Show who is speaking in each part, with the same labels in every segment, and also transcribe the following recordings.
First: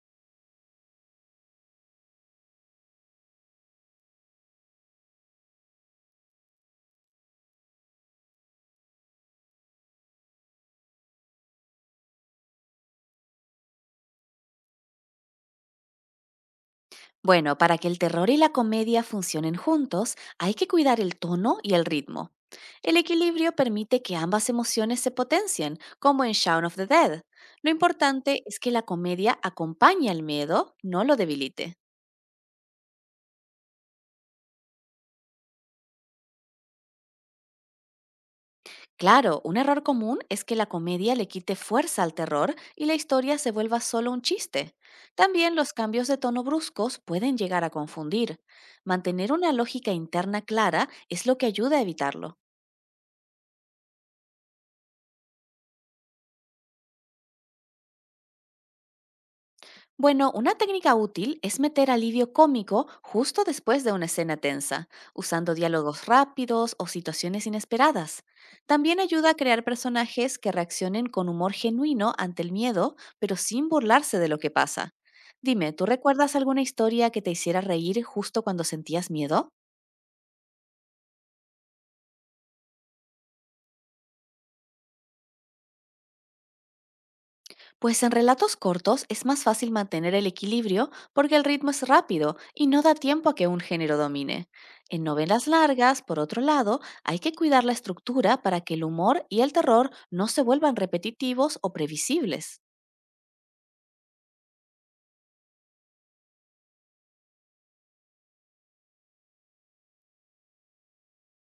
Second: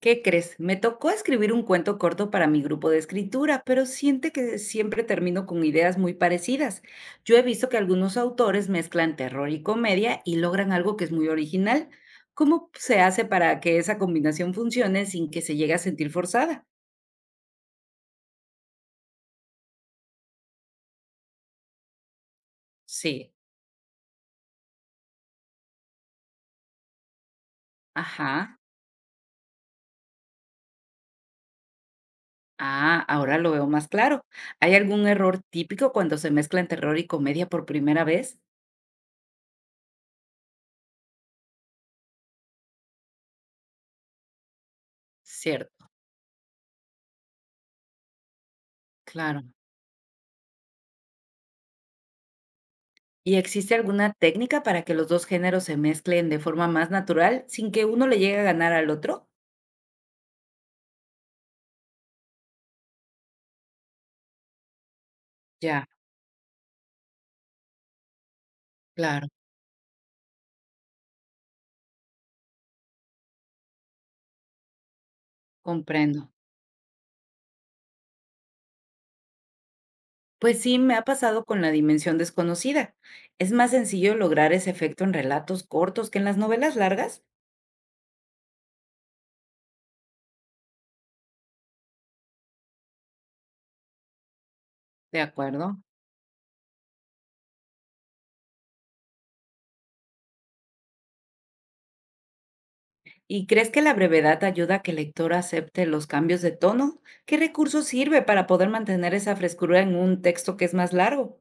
Speaker 1: ¿Qué crees? Me tocó escribir un cuento corto para mi grupo de escritura, pero siente que siempre termino con ideas muy parecidas. Yo he visto que algunos autores mezclan terror y comedia y logran algo que es muy original. ¿Cómo se hace para que esa combinación funcione sin que se llegue a sentir forzada?
Speaker 2: Bueno, para que el terror y la comedia funcionen juntos, hay que cuidar el tono y el ritmo. El
Speaker 1: Sí.
Speaker 2: equilibrio permite que ambas emociones se potencien, como en Shaun of the Dead. Lo importante
Speaker 1: Ajá.
Speaker 2: es que la comedia acompañe al miedo, no lo debilite.
Speaker 1: Ah, ahora lo veo más claro. ¿Hay algún error típico cuando se mezclan terror y comedia por primera vez?
Speaker 2: Claro, un error común es que la comedia le quite fuerza al terror y la historia se vuelva solo un chiste. También los
Speaker 1: Cierto,
Speaker 2: cambios de tono bruscos pueden llegar a confundir. Mantener
Speaker 1: claro.
Speaker 2: una lógica interna clara es lo que ayuda a evitarlo.
Speaker 1: ¿Y existe alguna técnica para que los dos géneros se mezclen de forma más natural sin que uno le llegue a ganar al otro?
Speaker 2: Bueno, una técnica útil es meter alivio cómico justo después de una escena tensa, usando
Speaker 1: Ya,
Speaker 2: diálogos rápidos o situaciones inesperadas. También
Speaker 1: claro,
Speaker 2: ayuda a crear personajes que reaccionen con humor genuino ante el miedo, pero sin burlarse de lo que pasa. Dime, ¿tú
Speaker 1: comprendo.
Speaker 2: recuerdas alguna historia que te hiciera reír justo cuando sentías miedo?
Speaker 1: Pues sí, me ha pasado con la dimensión desconocida. Es más sencillo lograr ese efecto en relatos cortos que en las novelas largas.
Speaker 2: Pues en relatos cortos es más fácil mantener el equilibrio porque el ritmo es rápido y no da tiempo a que un género domine. En
Speaker 1: De
Speaker 2: novelas
Speaker 1: acuerdo.
Speaker 2: largas, por otro lado, hay que cuidar la estructura para que el humor y el terror no se vuelvan repetitivos o previsibles.
Speaker 1: ¿Y crees que la brevedad ayuda a que el lector acepte los cambios de tono? ¿Qué recurso sirve para poder mantener esa frescura en un texto que es más largo?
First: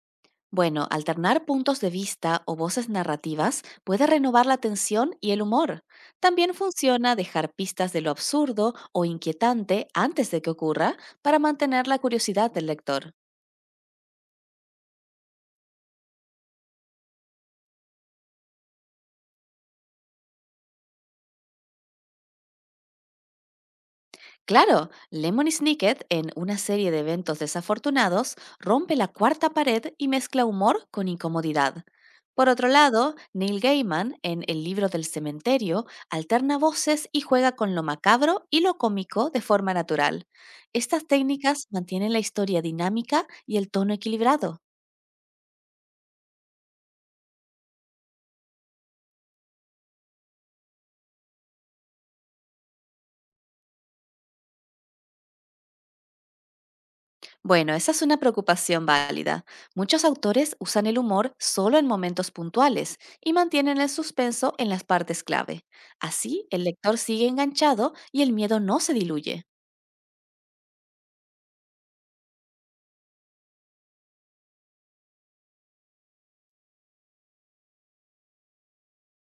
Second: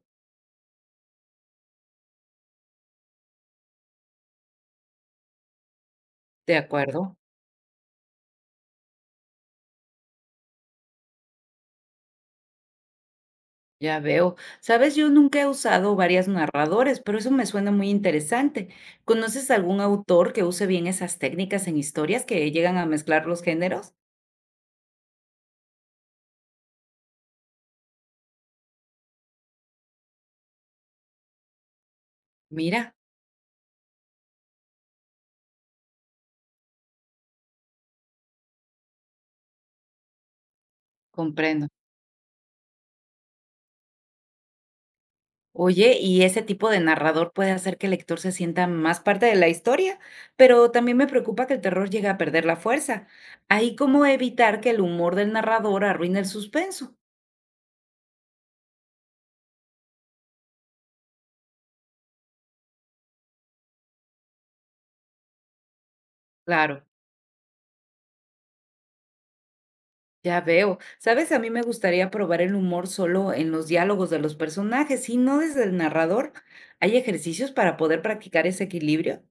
Speaker 2: Bueno, alternar puntos de vista o voces narrativas puede renovar la tensión y el humor. También
Speaker 1: De acuerdo.
Speaker 2: funciona dejar pistas de lo absurdo o inquietante antes de que ocurra para mantener la curiosidad del lector.
Speaker 1: Ya veo. Sabes, yo nunca he usado varias narradores, pero eso me suena muy interesante. ¿Conoces algún autor que use bien esas técnicas en historias que llegan a mezclar los géneros?
Speaker 2: Claro, Lemony Snicket, en una serie de eventos desafortunados, rompe la cuarta pared y mezcla humor con incomodidad. Por otro
Speaker 1: Mira,
Speaker 2: lado, Neil Gaiman, en El libro del cementerio, alterna voces y juega con lo macabro y lo cómico de forma natural. Estas técnicas
Speaker 1: comprendo.
Speaker 2: mantienen la historia dinámica y el tono equilibrado.
Speaker 1: Oye, ¿y ese tipo de narrador puede hacer que el lector se sienta más parte de la historia? Pero también me preocupa que el terror llegue a perder la fuerza. ¿Ahí cómo evitar que el humor del narrador arruine el suspenso?
Speaker 2: Bueno, esa es una preocupación válida. Muchos autores usan el humor solo en momentos puntuales y mantienen el suspenso en las partes clave. Así, el
Speaker 1: Claro.
Speaker 2: lector sigue enganchado y el miedo no se diluye.
Speaker 1: Ya veo. ¿Sabes? A mí me gustaría probar el humor solo en los diálogos de los personajes y no desde el narrador. ¿Hay ejercicios para poder practicar ese equilibrio?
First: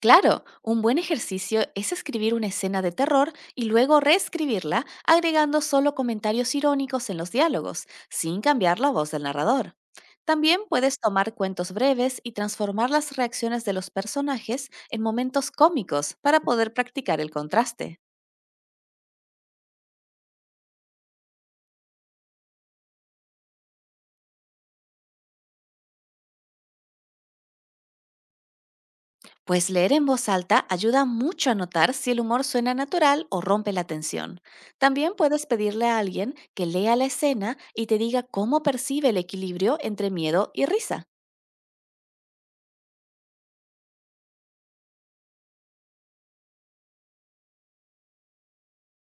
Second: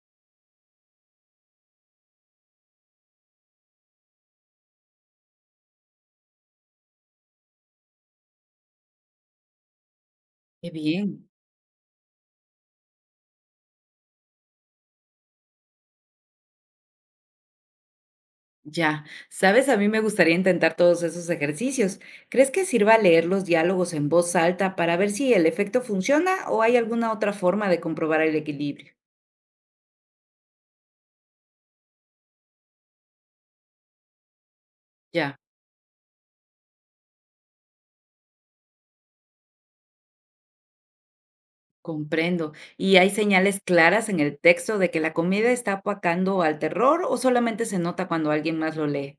Speaker 2: Claro, un buen ejercicio es escribir una escena de terror y luego reescribirla agregando solo comentarios irónicos en los diálogos, sin cambiar la voz del narrador. También
Speaker 1: Qué
Speaker 2: puedes
Speaker 1: bien.
Speaker 2: tomar cuentos breves y transformar las reacciones de los personajes en momentos cómicos para poder practicar el contraste.
Speaker 1: Ya. ¿Sabes? A mí me gustaría intentar todos esos ejercicios. ¿Crees que sirva leer los diálogos en voz alta para ver si el efecto funciona o hay alguna otra forma de comprobar el equilibrio?
Speaker 2: Pues leer en voz alta ayuda mucho a notar si el humor suena natural o rompe la tensión. También
Speaker 1: Ya,
Speaker 2: puedes pedirle a alguien que lea la escena y te diga cómo percibe el equilibrio entre miedo y risa.
Speaker 1: comprendo. ¿Y hay señales claras en el texto de que la comedia está apacando al terror o solamente se nota cuando alguien más lo lee?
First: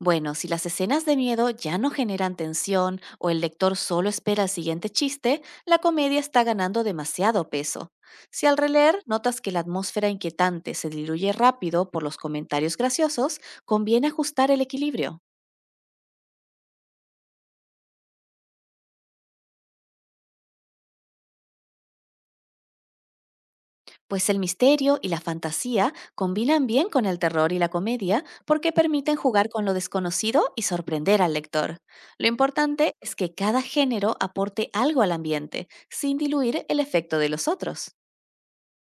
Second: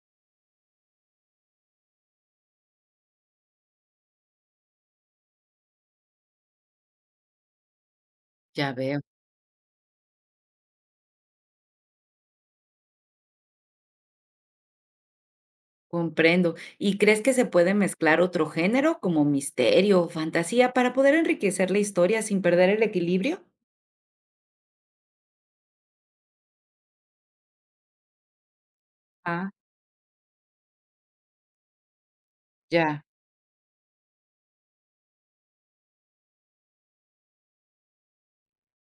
Speaker 2: Bueno, si las escenas de miedo ya no generan tensión o el lector solo espera el siguiente chiste, la comedia está ganando demasiado peso. Si al
Speaker 1: Ya veo.
Speaker 2: releer notas que la atmósfera inquietante se diluye rápido por los comentarios graciosos, conviene ajustar el equilibrio.
Speaker 1: Comprendo. ¿Y crees que se puede mezclar otro género como misterio o fantasía para poder enriquecer la historia sin perder el equilibrio?
Speaker 2: Pues el misterio y la fantasía combinan bien con el terror y la comedia porque permiten jugar
Speaker 1: Ah,
Speaker 2: con lo desconocido y sorprender al lector. Lo importante
Speaker 1: ya.
Speaker 2: es que cada género aporte algo al ambiente, sin diluir el efecto de los otros.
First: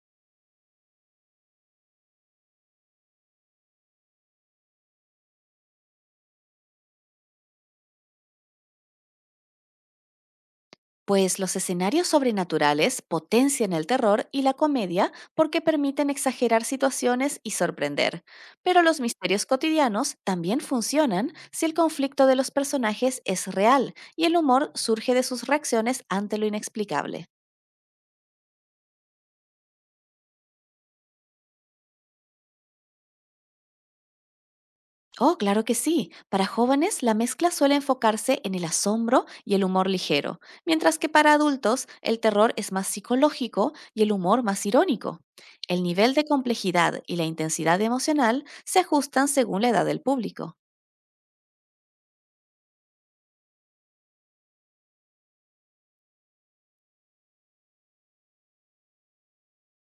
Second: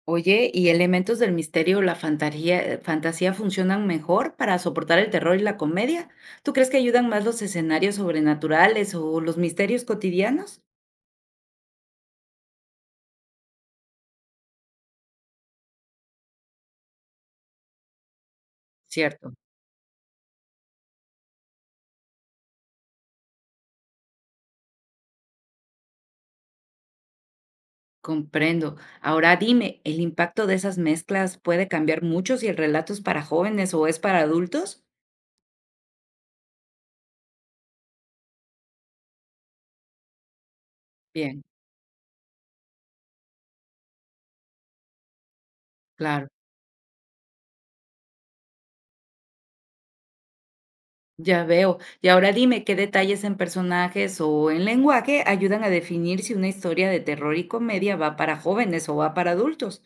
Speaker 1: Oye, ¿y elementos del misterio o la fantasía funcionan mejor para soportar el terror y la comedia? ¿Tú crees que ayudan más los escenarios sobrenaturales o los misterios cotidianos?
Speaker 2: Pues los escenarios sobrenaturales potencian el terror y la comedia porque permiten exagerar situaciones y sorprender. Pero los
Speaker 1: Cierto,
Speaker 2: misterios cotidianos también funcionan si el conflicto de los personajes es real y el humor surge de sus reacciones ante lo inexplicable.
Speaker 1: comprendo. Ahora dime, ¿el impacto de esas mezclas puede cambiar mucho si el relato es para jóvenes o es para adultos?
Speaker 2: Oh, claro que sí. Para jóvenes, la mezcla suele enfocarse en el asombro y el humor ligero, mientras que para
Speaker 1: Bien,
Speaker 2: adultos, el terror es más psicológico y el humor más irónico. El nivel de
Speaker 1: claro.
Speaker 2: complejidad y la intensidad emocional se ajustan según la edad del público.
Speaker 1: Ya veo. Y ahora dime, ¿qué detalles en personajes o en lenguaje ayudan a definir si una historia de terror y comedia va para jóvenes o va para adultos?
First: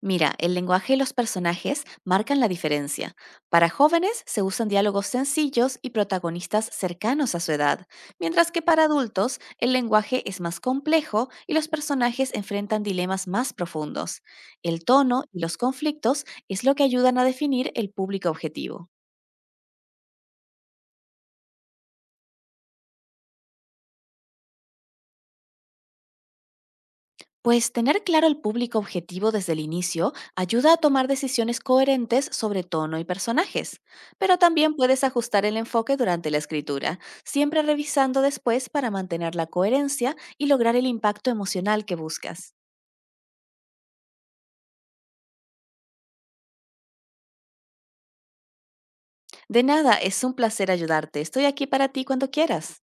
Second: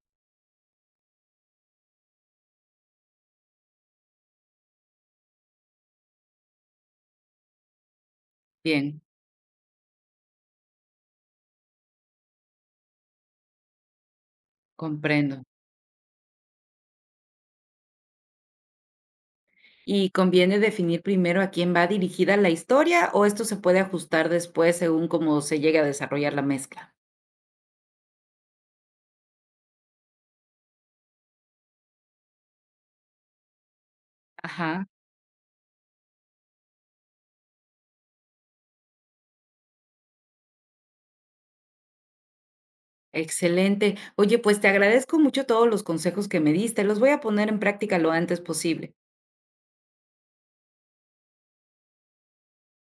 Speaker 2: Mira, el lenguaje y los personajes marcan la diferencia. Para jóvenes se usan diálogos sencillos y protagonistas cercanos a su edad, mientras que para
Speaker 1: Bien,
Speaker 2: adultos el lenguaje es más complejo y los personajes enfrentan dilemas más profundos. El tono y
Speaker 1: comprendo.
Speaker 2: los conflictos es lo que ayudan a definir el público objetivo.
Speaker 1: ¿Y conviene definir primero a quién va dirigida la historia o esto se puede ajustar después según cómo se llegue a desarrollar la mezcla?
Speaker 2: Pues tener claro el público objetivo desde el inicio ayuda a tomar decisiones coherentes sobre tono y personajes, pero también
Speaker 1: Ajá,
Speaker 2: puedes ajustar el enfoque durante la escritura, siempre revisando después para mantener la coherencia y lograr el impacto emocional que buscas.
Speaker 1: excelente. Oye, pues te agradezco mucho todos los consejos que me diste. Los voy a poner en práctica lo antes posible.
Speaker 2: De nada, es un placer ayudarte. Estoy aquí para ti cuando quieras.